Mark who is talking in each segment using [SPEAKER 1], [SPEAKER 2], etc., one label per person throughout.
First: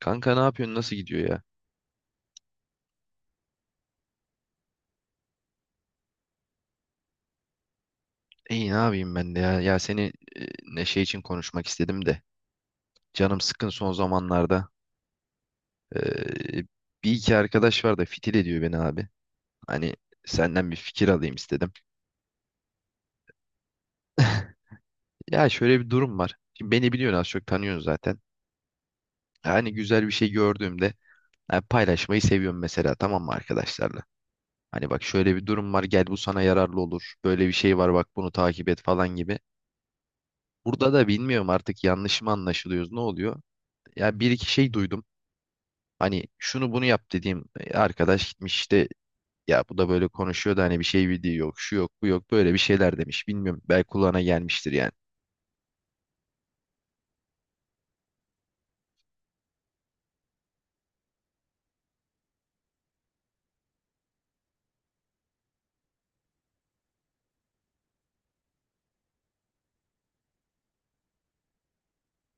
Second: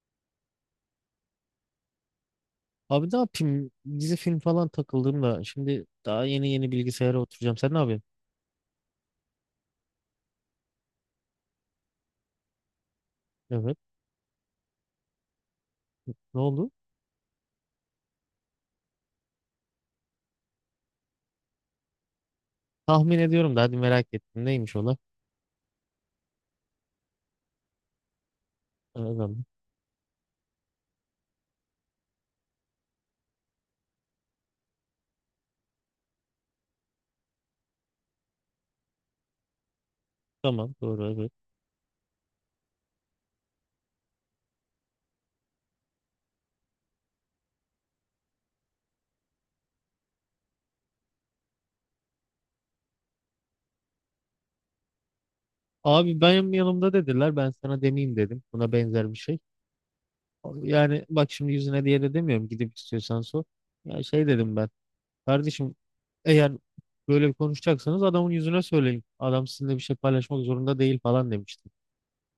[SPEAKER 1] Kanka ne yapıyorsun? Nasıl gidiyor ya?
[SPEAKER 2] Abi ne yapayım? Dizi film falan takıldım da şimdi daha yeni yeni bilgisayara oturacağım. Sen ne yapıyorsun?
[SPEAKER 1] İyi ne yapayım ben de ya. Ya seni e, Neşe için konuşmak istedim de. Canım sıkkın
[SPEAKER 2] Evet.
[SPEAKER 1] son zamanlarda.
[SPEAKER 2] Ne
[SPEAKER 1] Ee,
[SPEAKER 2] oldu?
[SPEAKER 1] Bir iki arkadaş var da fitil ediyor beni abi. Hani senden bir fikir alayım istedim.
[SPEAKER 2] Tahmin ediyorum da hadi merak ettim. Neymiş ola?
[SPEAKER 1] Ya şöyle bir durum var. Şimdi beni biliyorsun, az çok tanıyorsun zaten.
[SPEAKER 2] Evet.
[SPEAKER 1] Hani güzel bir şey gördüğümde yani paylaşmayı seviyorum mesela, tamam mı arkadaşlarla? Hani bak şöyle bir durum var, gel bu sana yararlı olur. Böyle bir şey var bak, bunu takip et falan gibi.
[SPEAKER 2] Tamam
[SPEAKER 1] Burada
[SPEAKER 2] doğru
[SPEAKER 1] da
[SPEAKER 2] evet.
[SPEAKER 1] bilmiyorum artık, yanlış mı anlaşılıyoruz, ne oluyor? Ya bir iki şey duydum. Hani şunu bunu yap dediğim arkadaş gitmiş işte, ya bu da böyle konuşuyor da hani bir şey bildiği yok, şu yok, bu yok, böyle bir şeyler demiş. Bilmiyorum, belki kulağına gelmiştir yani.
[SPEAKER 2] Abi benim yanımda dediler ben sana demeyeyim dedim. Buna benzer bir şey. Yani bak şimdi yüzüne diye de demiyorum, gidip istiyorsan sor. Ya şey dedim ben. Kardeşim eğer böyle bir konuşacaksanız adamın yüzüne söyleyin. Adam sizinle bir şey paylaşmak zorunda değil falan demiştim.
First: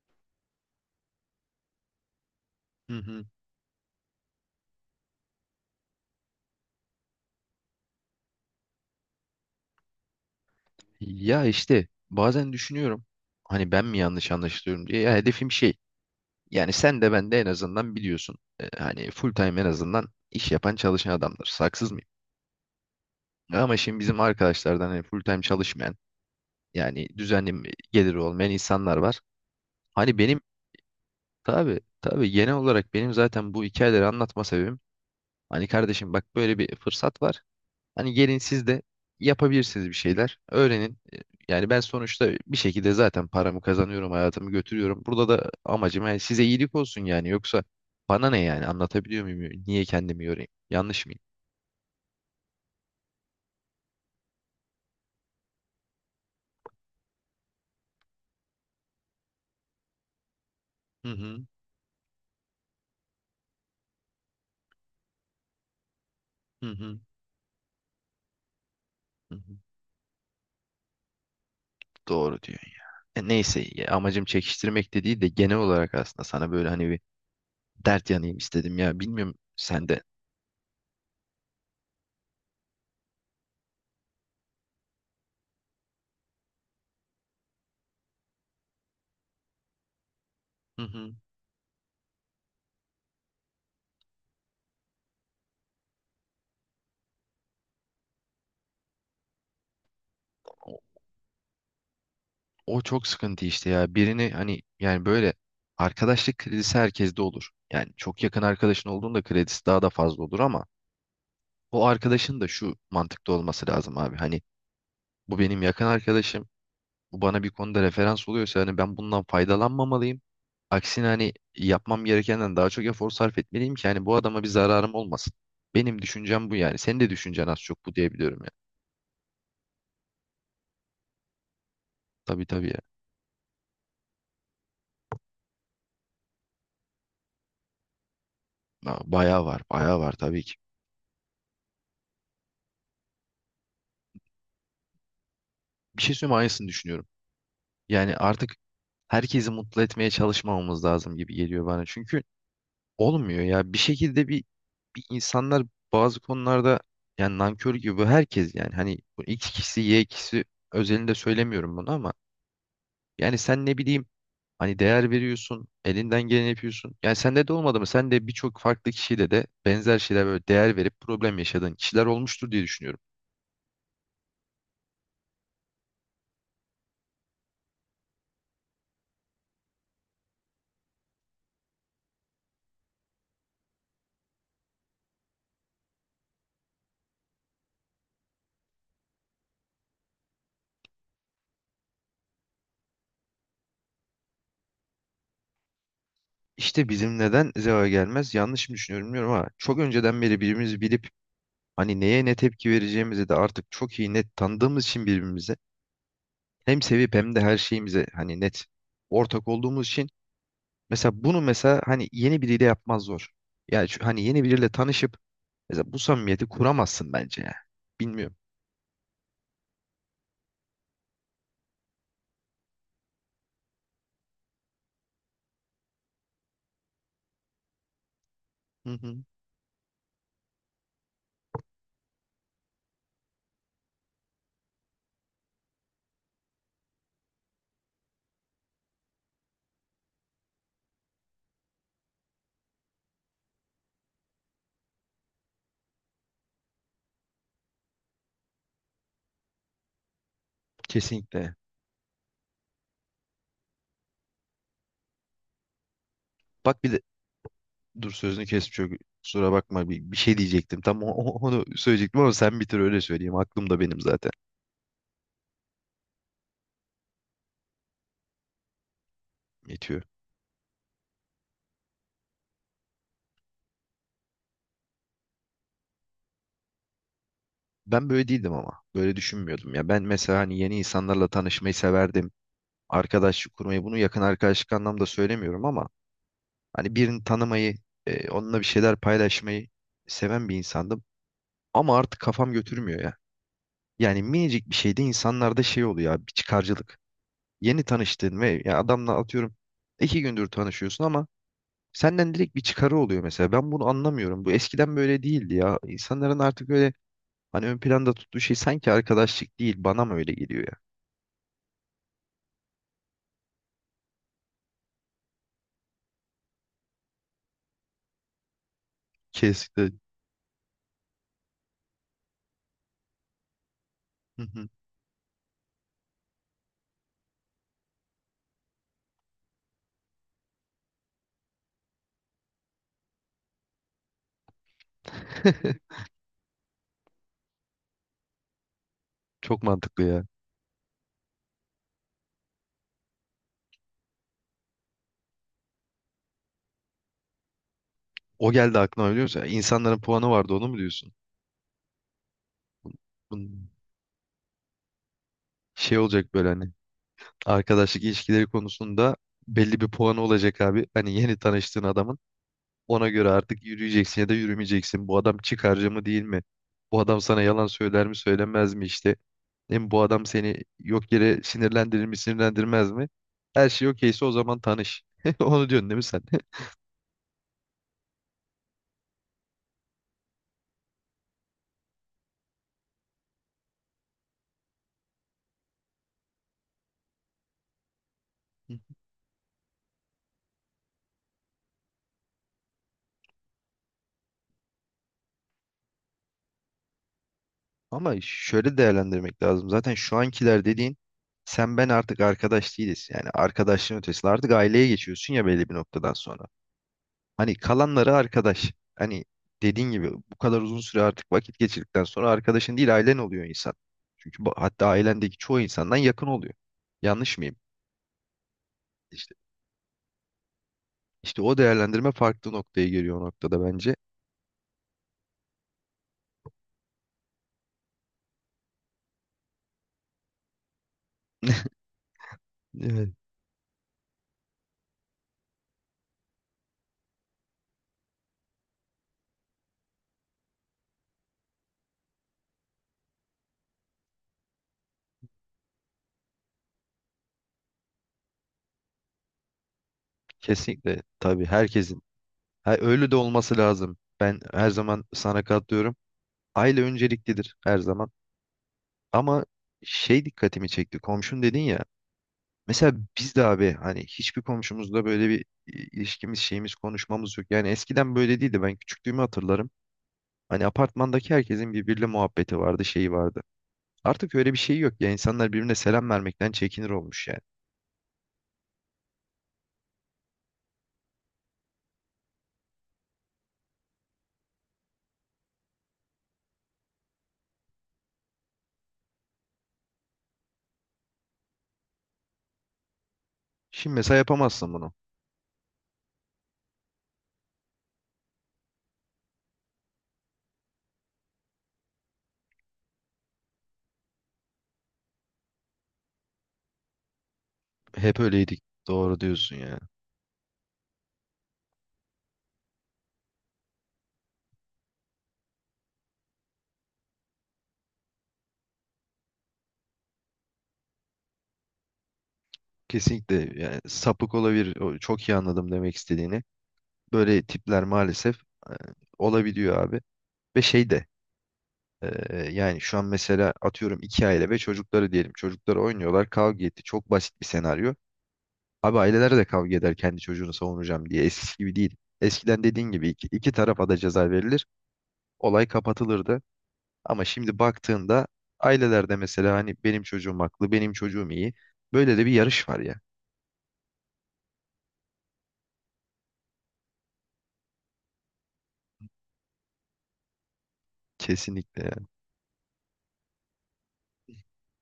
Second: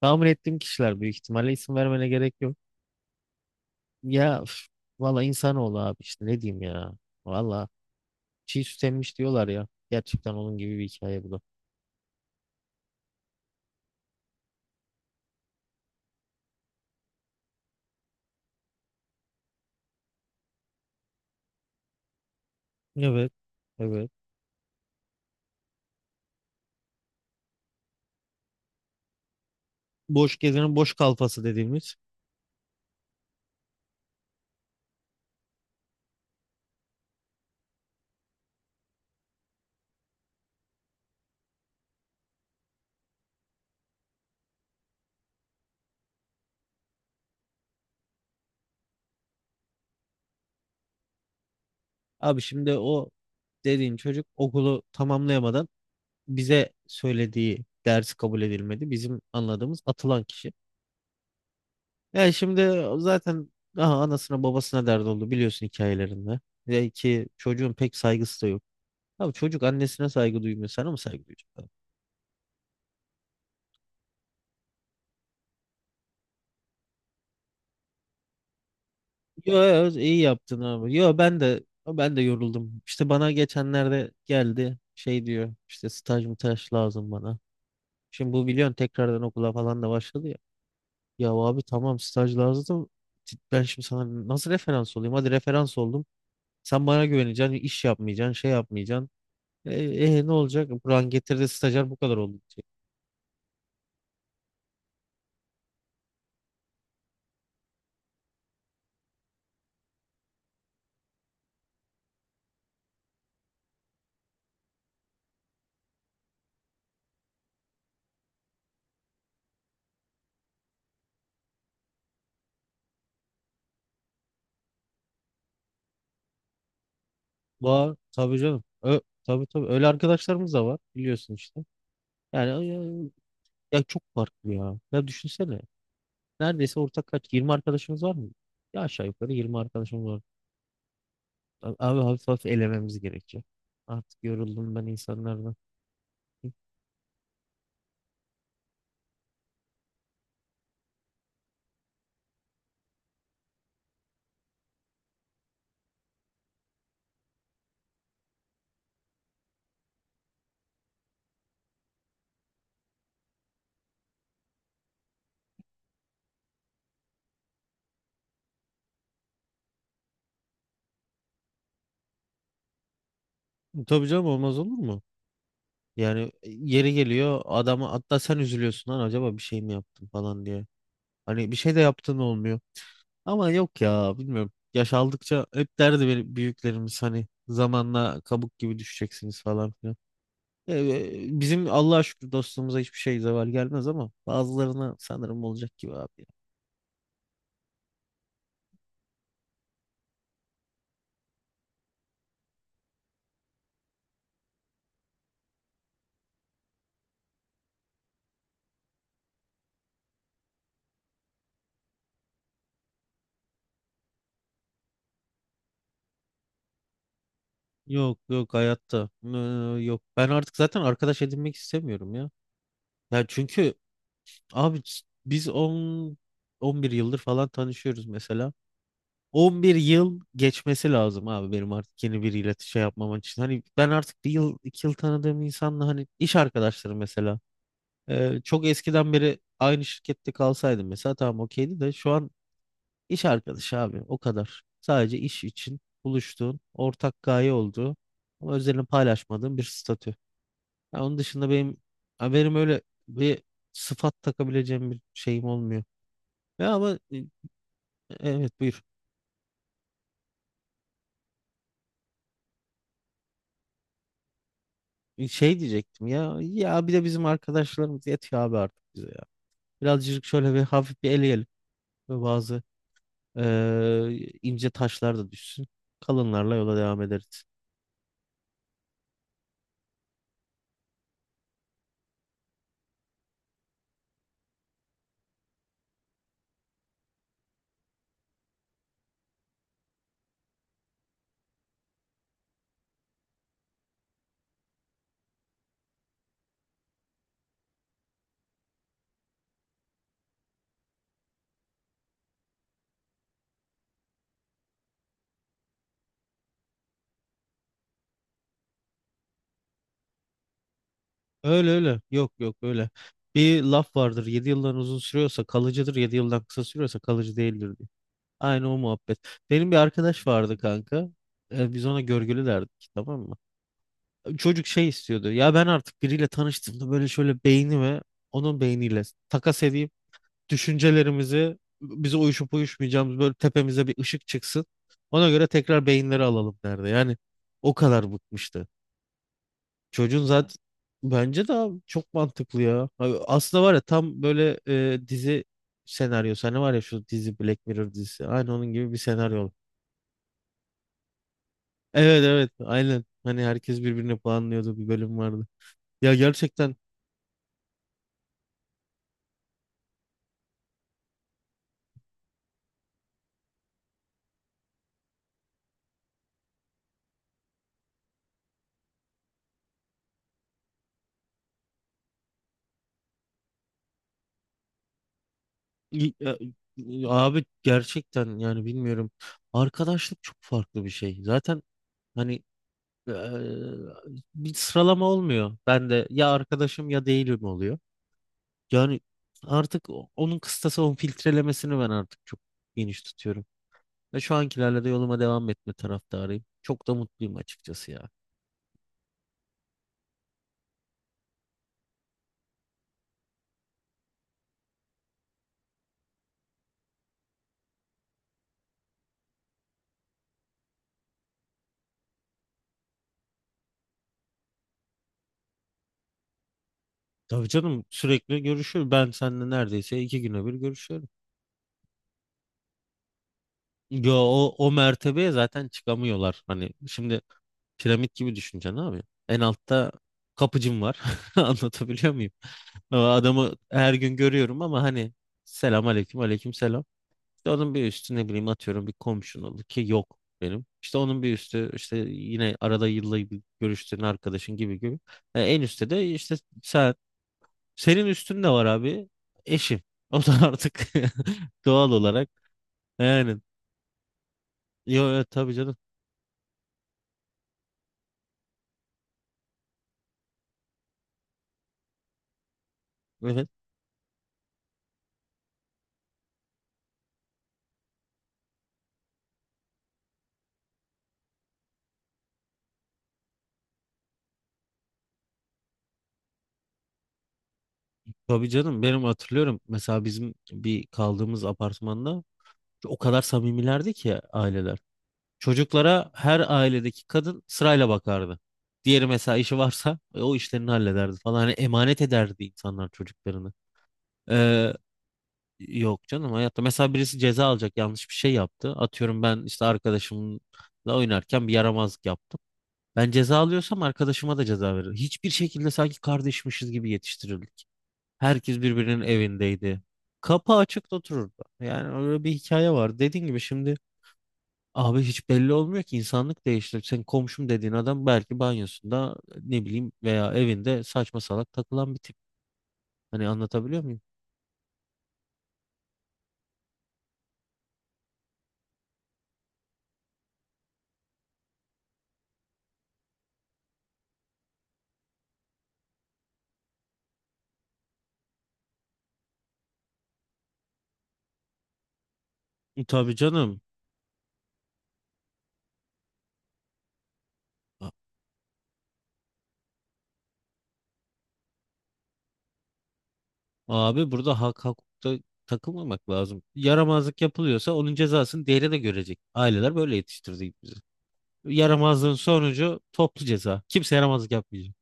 [SPEAKER 2] Tahmin ettiğim kişiler büyük ihtimalle, isim vermene gerek yok.
[SPEAKER 1] Hı hı.
[SPEAKER 2] Ya üf, valla insanoğlu abi işte ne diyeyim ya. Valla çiğ süt emmiş diyorlar ya. Gerçekten onun gibi bir hikaye bu da.
[SPEAKER 1] Ya işte bazen düşünüyorum hani ben mi yanlış anlaşılıyorum diye. Ya hedefim şey, yani sen de ben de en azından biliyorsun. Hani full time en azından iş yapan, çalışan adamdır. Haksız mıyım?
[SPEAKER 2] Evet.
[SPEAKER 1] Ama şimdi
[SPEAKER 2] Evet.
[SPEAKER 1] bizim arkadaşlardan hani full time çalışmayan, yani düzenli geliri olmayan insanlar var. Hani
[SPEAKER 2] Boş
[SPEAKER 1] benim,
[SPEAKER 2] gezenin boş kalfası
[SPEAKER 1] tabii
[SPEAKER 2] dediğimiz.
[SPEAKER 1] tabii, genel olarak benim zaten bu hikayeleri anlatma sebebim, hani kardeşim bak böyle bir fırsat var. Hani gelin siz de yapabilirsiniz bir şeyler. Öğrenin. E, yani ben sonuçta bir şekilde zaten paramı kazanıyorum, hayatımı götürüyorum. Burada da amacım yani size iyilik olsun yani. Yoksa bana ne yani, anlatabiliyor muyum? Niye kendimi yorayım? Yanlış mıyım?
[SPEAKER 2] Abi şimdi o dediğin çocuk okulu tamamlayamadan bize söylediği ders kabul edilmedi. Bizim anladığımız atılan kişi.
[SPEAKER 1] Hı hı,
[SPEAKER 2] Yani şimdi o zaten daha anasına babasına dert oldu biliyorsun hikayelerinde.
[SPEAKER 1] hı
[SPEAKER 2] Ve
[SPEAKER 1] hı,
[SPEAKER 2] ki çocuğun pek saygısı da yok. Abi
[SPEAKER 1] hı hı.
[SPEAKER 2] çocuk annesine saygı duymuyor. Sana mı saygı duyacak?
[SPEAKER 1] Doğru diyor. E neyse, ya amacım çekiştirmek de değil de genel olarak aslında sana böyle hani bir dert yanayım istedim ya. Bilmiyorum
[SPEAKER 2] Yo,
[SPEAKER 1] sen
[SPEAKER 2] yo,
[SPEAKER 1] de.
[SPEAKER 2] iyi yaptın abi. Yo ben de yoruldum. İşte bana geçenlerde geldi, şey diyor işte, staj mı taş lazım bana. Şimdi bu biliyorsun tekrardan okula falan da başladı ya.
[SPEAKER 1] Hı hı.
[SPEAKER 2] Ya abi tamam, staj lazım. Ben şimdi sana nasıl referans olayım? Hadi referans oldum. Sen bana güveneceksin, iş yapmayacaksın, şey yapmayacaksın. E, ne olacak? Buran getirdi stajyer bu kadar oldu diyecek.
[SPEAKER 1] O çok sıkıntı işte ya. Birini hani yani böyle, arkadaşlık kredisi herkeste olur. Yani çok yakın arkadaşın olduğunda kredisi daha da fazla olur ama o arkadaşın da şu mantıkta olması lazım abi. Hani bu benim yakın arkadaşım. Bu bana bir konuda referans oluyorsa hani ben bundan faydalanmamalıyım. Aksine hani yapmam gerekenden daha çok efor sarf etmeliyim ki hani bu adama bir zararım olmasın. Benim düşüncem bu yani. Senin de düşüncen az çok bu
[SPEAKER 2] Var tabii
[SPEAKER 1] diyebiliyorum ya.
[SPEAKER 2] canım. Tabii tabii öyle arkadaşlarımız da var biliyorsun işte.
[SPEAKER 1] Tabii tabii
[SPEAKER 2] Yani
[SPEAKER 1] ya.
[SPEAKER 2] ya, ya çok farklı ya. Ya düşünsene. Neredeyse ortak kaç, 20 arkadaşımız var mı? Ya
[SPEAKER 1] Ya
[SPEAKER 2] aşağı yukarı
[SPEAKER 1] bayağı
[SPEAKER 2] 20
[SPEAKER 1] var, bayağı
[SPEAKER 2] arkadaşımız
[SPEAKER 1] var
[SPEAKER 2] var.
[SPEAKER 1] tabii ki.
[SPEAKER 2] Abi hafif hafif elememiz gerekecek. Artık yoruldum ben insanlardan.
[SPEAKER 1] Bir şey söyleyeyim mi? Aynısını düşünüyorum. Yani artık herkesi mutlu etmeye çalışmamamız lazım gibi geliyor bana. Çünkü olmuyor ya. Bir şekilde bir insanlar bazı konularda yani nankör gibi bu, herkes yani, hani bu X kişisi Y kişisi özelinde söylemiyorum bunu ama yani sen ne bileyim hani değer veriyorsun, elinden geleni yapıyorsun. Yani sende de olmadı mı? Sen de birçok farklı kişiyle de benzer şeyler, böyle değer verip problem yaşadığın kişiler olmuştur diye düşünüyorum.
[SPEAKER 2] Tabii canım, olmaz olur mu? Yani yeri geliyor, adama hatta sen üzülüyorsun, lan acaba bir şey mi yaptın falan diye. Hani bir şey de yaptın, olmuyor. Ama yok ya bilmiyorum. Yaş aldıkça hep derdi benim büyüklerimiz, hani zamanla kabuk gibi düşeceksiniz falan filan. Bizim Allah'a şükür dostluğumuza hiçbir şey zeval gelmez, ama bazılarına sanırım olacak gibi abi.
[SPEAKER 1] İşte bizim neden zeva gelmez, yanlış mı düşünüyorum bilmiyorum ama çok önceden beri birbirimizi bilip, hani neye ne tepki vereceğimizi de artık çok iyi net tanıdığımız için birbirimize, hem sevip hem de her şeyimize hani net ortak olduğumuz için, mesela bunu mesela hani yeni biriyle yapmaz zor. Yani hani yeni biriyle tanışıp mesela bu samimiyeti kuramazsın bence ya.
[SPEAKER 2] Yok
[SPEAKER 1] Bilmiyorum.
[SPEAKER 2] yok hayatta. Yok. Ben artık zaten arkadaş edinmek istemiyorum ya. Ya çünkü abi, biz 11 yıldır falan tanışıyoruz mesela.
[SPEAKER 1] Hı hı.
[SPEAKER 2] 11 yıl geçmesi lazım abi benim artık yeni biriyle şey yapmam için. Hani ben artık bir yıl iki yıl tanıdığım insanla, hani iş arkadaşları mesela. Çok eskiden beri aynı şirkette kalsaydım mesela tamam okeydi, de şu an iş arkadaşı abi, o kadar. Sadece iş için buluştuğun, ortak gaye olduğu ama özelini paylaşmadığın bir statü. Ya onun dışında
[SPEAKER 1] Kesinlikle.
[SPEAKER 2] benim haberim öyle bir sıfat takabileceğim bir şeyim olmuyor. Ya
[SPEAKER 1] Bak bir
[SPEAKER 2] ama
[SPEAKER 1] de, dur sözünü
[SPEAKER 2] evet
[SPEAKER 1] kesip,
[SPEAKER 2] buyur.
[SPEAKER 1] çok kusura bakma, bir şey diyecektim. Tam onu söyleyecektim ama sen bitir öyle söyleyeyim. Aklımda benim zaten
[SPEAKER 2] Şey diyecektim ya, ya bir de bizim arkadaşlarımız yetiyor abi artık bize ya.
[SPEAKER 1] yetiyor.
[SPEAKER 2] Birazcık şöyle bir hafif bir eleyelim ve bazı ince taşlar da düşsün. Kalınlarla yola devam ederiz.
[SPEAKER 1] Ben böyle değildim ama. Böyle düşünmüyordum ya. Ben mesela hani yeni insanlarla tanışmayı severdim. Arkadaşlık kurmayı, bunu yakın arkadaşlık anlamda söylemiyorum ama hani birini tanımayı, onunla bir şeyler paylaşmayı seven bir insandım ama artık kafam götürmüyor ya. Yani minicik bir şeyde insanlarda şey oluyor abi, bir çıkarcılık. Yeni tanıştığın ve ya adamla, atıyorum iki gündür tanışıyorsun ama senden direkt bir çıkarı oluyor mesela. Ben bunu anlamıyorum. Bu eskiden böyle değildi ya. İnsanların artık öyle hani ön planda tuttuğu şey sanki arkadaşlık değil. Bana mı öyle geliyor ya?
[SPEAKER 2] Öyle öyle. Yok yok öyle. Bir laf vardır. 7 yıldan uzun sürüyorsa kalıcıdır. 7 yıldan kısa sürüyorsa kalıcı değildir. Aynı o muhabbet. Benim bir
[SPEAKER 1] Kesinlikle.
[SPEAKER 2] arkadaş vardı kanka. Biz ona görgülü derdik, tamam mı?
[SPEAKER 1] Hı
[SPEAKER 2] Çocuk
[SPEAKER 1] hı.
[SPEAKER 2] şey istiyordu. Ya ben artık biriyle tanıştığımda böyle, şöyle beynimi onun beyniyle takas edeyim. Düşüncelerimizi, bize uyuşup uyuşmayacağımız, böyle tepemize bir ışık çıksın. Ona göre tekrar beyinleri alalım derdi. Yani o kadar bıkmıştı.
[SPEAKER 1] Çok mantıklı ya.
[SPEAKER 2] Çocuğun zaten bence de abi, çok mantıklı ya. Abi aslında var ya tam böyle dizi senaryosu. Hani var ya şu dizi, Black Mirror dizisi.
[SPEAKER 1] O
[SPEAKER 2] Aynı onun
[SPEAKER 1] geldi
[SPEAKER 2] gibi bir
[SPEAKER 1] aklına, biliyor musun?
[SPEAKER 2] senaryo.
[SPEAKER 1] İnsanların puanı vardı, onu mu diyorsun?
[SPEAKER 2] Evet evet aynen. Hani
[SPEAKER 1] Bunun
[SPEAKER 2] herkes birbirine puanlıyordu, bir bölüm vardı.
[SPEAKER 1] şey
[SPEAKER 2] Ya
[SPEAKER 1] olacak, böyle hani
[SPEAKER 2] gerçekten
[SPEAKER 1] arkadaşlık ilişkileri konusunda belli bir puanı olacak abi. Hani yeni tanıştığın adamın ona göre artık yürüyeceksin ya da yürümeyeceksin. Bu adam çıkarcı mı değil mi? Bu adam sana yalan söyler mi söylemez mi işte? Değil mi? Bu adam seni yok yere sinirlendirir mi sinirlendirmez mi? Her şey okeyse o zaman tanış. Onu diyorsun değil mi
[SPEAKER 2] i-
[SPEAKER 1] sen?
[SPEAKER 2] ya- abi gerçekten yani bilmiyorum. Arkadaşlık çok farklı bir şey. Zaten hani eee, bir sıralama olmuyor. Ben de ya arkadaşım ya değilim oluyor. Yani artık onun kıstası, onun filtrelemesini ben artık çok geniş tutuyorum. Ve şu ankilerle de yoluma devam etme taraftarıyım. Çok da mutluyum açıkçası ya.
[SPEAKER 1] Ama şöyle değerlendirmek lazım. Zaten şu ankiler dediğin, sen ben artık arkadaş değiliz. Yani arkadaşlığın ötesinde artık aileye geçiyorsun ya belli bir noktadan sonra. Hani kalanları arkadaş. Hani dediğin gibi bu kadar uzun süre artık vakit geçirdikten sonra arkadaşın değil ailen oluyor insan. Çünkü bu, hatta ailendeki çoğu insandan yakın oluyor. Yanlış
[SPEAKER 2] Tabii
[SPEAKER 1] mıyım?
[SPEAKER 2] canım, sürekli görüşüyor. Ben
[SPEAKER 1] İşte,
[SPEAKER 2] seninle neredeyse 2 güne bir görüşüyorum.
[SPEAKER 1] işte o değerlendirme farklı noktaya geliyor o noktada bence.
[SPEAKER 2] Yo, o mertebeye zaten çıkamıyorlar. Hani şimdi piramit gibi düşüneceksin abi. En altta kapıcım var. Anlatabiliyor muyum? O
[SPEAKER 1] Evet.
[SPEAKER 2] adamı her gün görüyorum, ama hani selam aleyküm, aleyküm selam. İşte onun bir üstü, ne bileyim atıyorum bir komşun oldu ki, yok benim. İşte onun bir üstü işte yine arada yılda bir görüştüğün arkadaşın gibi gibi. En üstte de işte sen. Senin üstün de var abi. Eşim. O da artık
[SPEAKER 1] Kesinlikle tabii
[SPEAKER 2] doğal
[SPEAKER 1] herkesin.
[SPEAKER 2] olarak
[SPEAKER 1] Ha, öyle de
[SPEAKER 2] yani.
[SPEAKER 1] olması lazım. Ben her zaman
[SPEAKER 2] Yo, yo,
[SPEAKER 1] sana
[SPEAKER 2] tabii canım.
[SPEAKER 1] katılıyorum. Aile önceliklidir her zaman. Ama şey dikkatimi çekti. Komşun dedin ya. Mesela biz de
[SPEAKER 2] Evet.
[SPEAKER 1] abi hani hiçbir komşumuzla böyle bir i- ilişkimiz, şeyimiz, konuşmamız yok. Yani eskiden böyle değildi. Ben küçüklüğümü hatırlarım. Hani apartmandaki herkesin birbiriyle muhabbeti vardı, şeyi vardı. Artık öyle bir şey yok ya. İnsanlar birbirine selam vermekten çekinir olmuş yani.
[SPEAKER 2] Tabii canım, benim hatırlıyorum mesela bizim bir kaldığımız apartmanda o kadar samimilerdi ki aileler. Çocuklara her ailedeki kadın sırayla bakardı. Diğeri mesela işi varsa o işlerini hallederdi falan. Hani emanet ederdi insanlar çocuklarını.
[SPEAKER 1] Şimdi mesela
[SPEAKER 2] Ee,
[SPEAKER 1] yapamazsın bunu.
[SPEAKER 2] yok canım hayatta. Mesela birisi ceza alacak, yanlış bir şey yaptı. Atıyorum ben işte arkadaşımla oynarken bir yaramazlık yaptım. Ben ceza alıyorsam arkadaşıma da ceza veririm. Hiçbir şekilde, sanki kardeşmişiz gibi yetiştirildik.
[SPEAKER 1] Hep
[SPEAKER 2] Herkes
[SPEAKER 1] öyleydik.
[SPEAKER 2] birbirinin
[SPEAKER 1] Doğru diyorsun ya.
[SPEAKER 2] evindeydi. Kapı açık da otururdu. Yani öyle bir hikaye var. Dediğin gibi şimdi abi, hiç belli olmuyor ki, insanlık değişti. Sen komşum dediğin adam belki banyosunda, ne bileyim, veya evinde saçma salak takılan bir tip. Hani
[SPEAKER 1] Kesinlikle, yani
[SPEAKER 2] anlatabiliyor muyum?
[SPEAKER 1] sapık olabilir. Çok iyi anladım demek istediğini. Böyle tipler maalesef, e, olabiliyor abi. Ve şey de, yani şu an mesela atıyorum iki aile ve çocukları diyelim. Çocukları oynuyorlar, kavga etti. Çok basit bir senaryo. Abi aileler de kavga eder, kendi çocuğunu savunacağım diye. Eskisi gibi değil. Eskiden dediğin gibi
[SPEAKER 2] Tabii
[SPEAKER 1] iki, iki
[SPEAKER 2] canım.
[SPEAKER 1] tarafa da ceza verilir. Olay kapatılırdı. Ama şimdi
[SPEAKER 2] A-
[SPEAKER 1] baktığında ailelerde mesela hani benim çocuğum haklı, benim çocuğum iyi. Böyle de bir yarış var ya.
[SPEAKER 2] Abi burada hak hukukta takılmamak lazım. Yaramazlık yapılıyorsa onun cezasını diğeri de görecek. Aileler böyle yetiştirdi bizi.
[SPEAKER 1] Kesinlikle ya.
[SPEAKER 2] Yaramazlığın sonucu toplu ceza. Kimse yaramazlık yapmayacak.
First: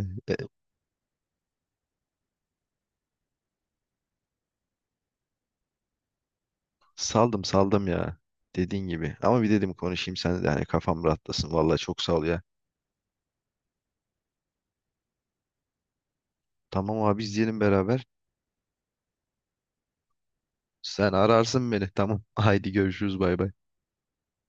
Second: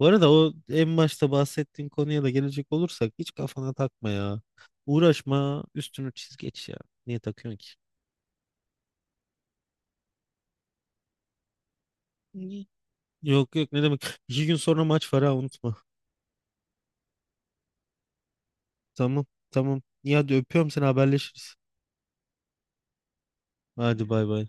[SPEAKER 2] Bu arada, o en başta bahsettiğin konuya da gelecek olursak, hiç kafana takma ya. Uğraşma, üstünü çiz geç ya. Niye
[SPEAKER 1] saldım
[SPEAKER 2] takıyorsun ki?
[SPEAKER 1] saldım ya. Dediğin gibi. Ama bir dedim konuşayım sen de, hani kafam rahatlasın. Vallahi çok sağ ol ya.
[SPEAKER 2] İyi. Yok yok ne demek. 2 gün sonra maç var, ha unutma.
[SPEAKER 1] Tamam abi, izleyelim beraber.
[SPEAKER 2] Tamam tamam. İyi hadi öpüyorum seni,
[SPEAKER 1] Sen
[SPEAKER 2] haberleşiriz.
[SPEAKER 1] ararsın beni. Tamam. Haydi görüşürüz, bay bay.
[SPEAKER 2] Hadi bay bay.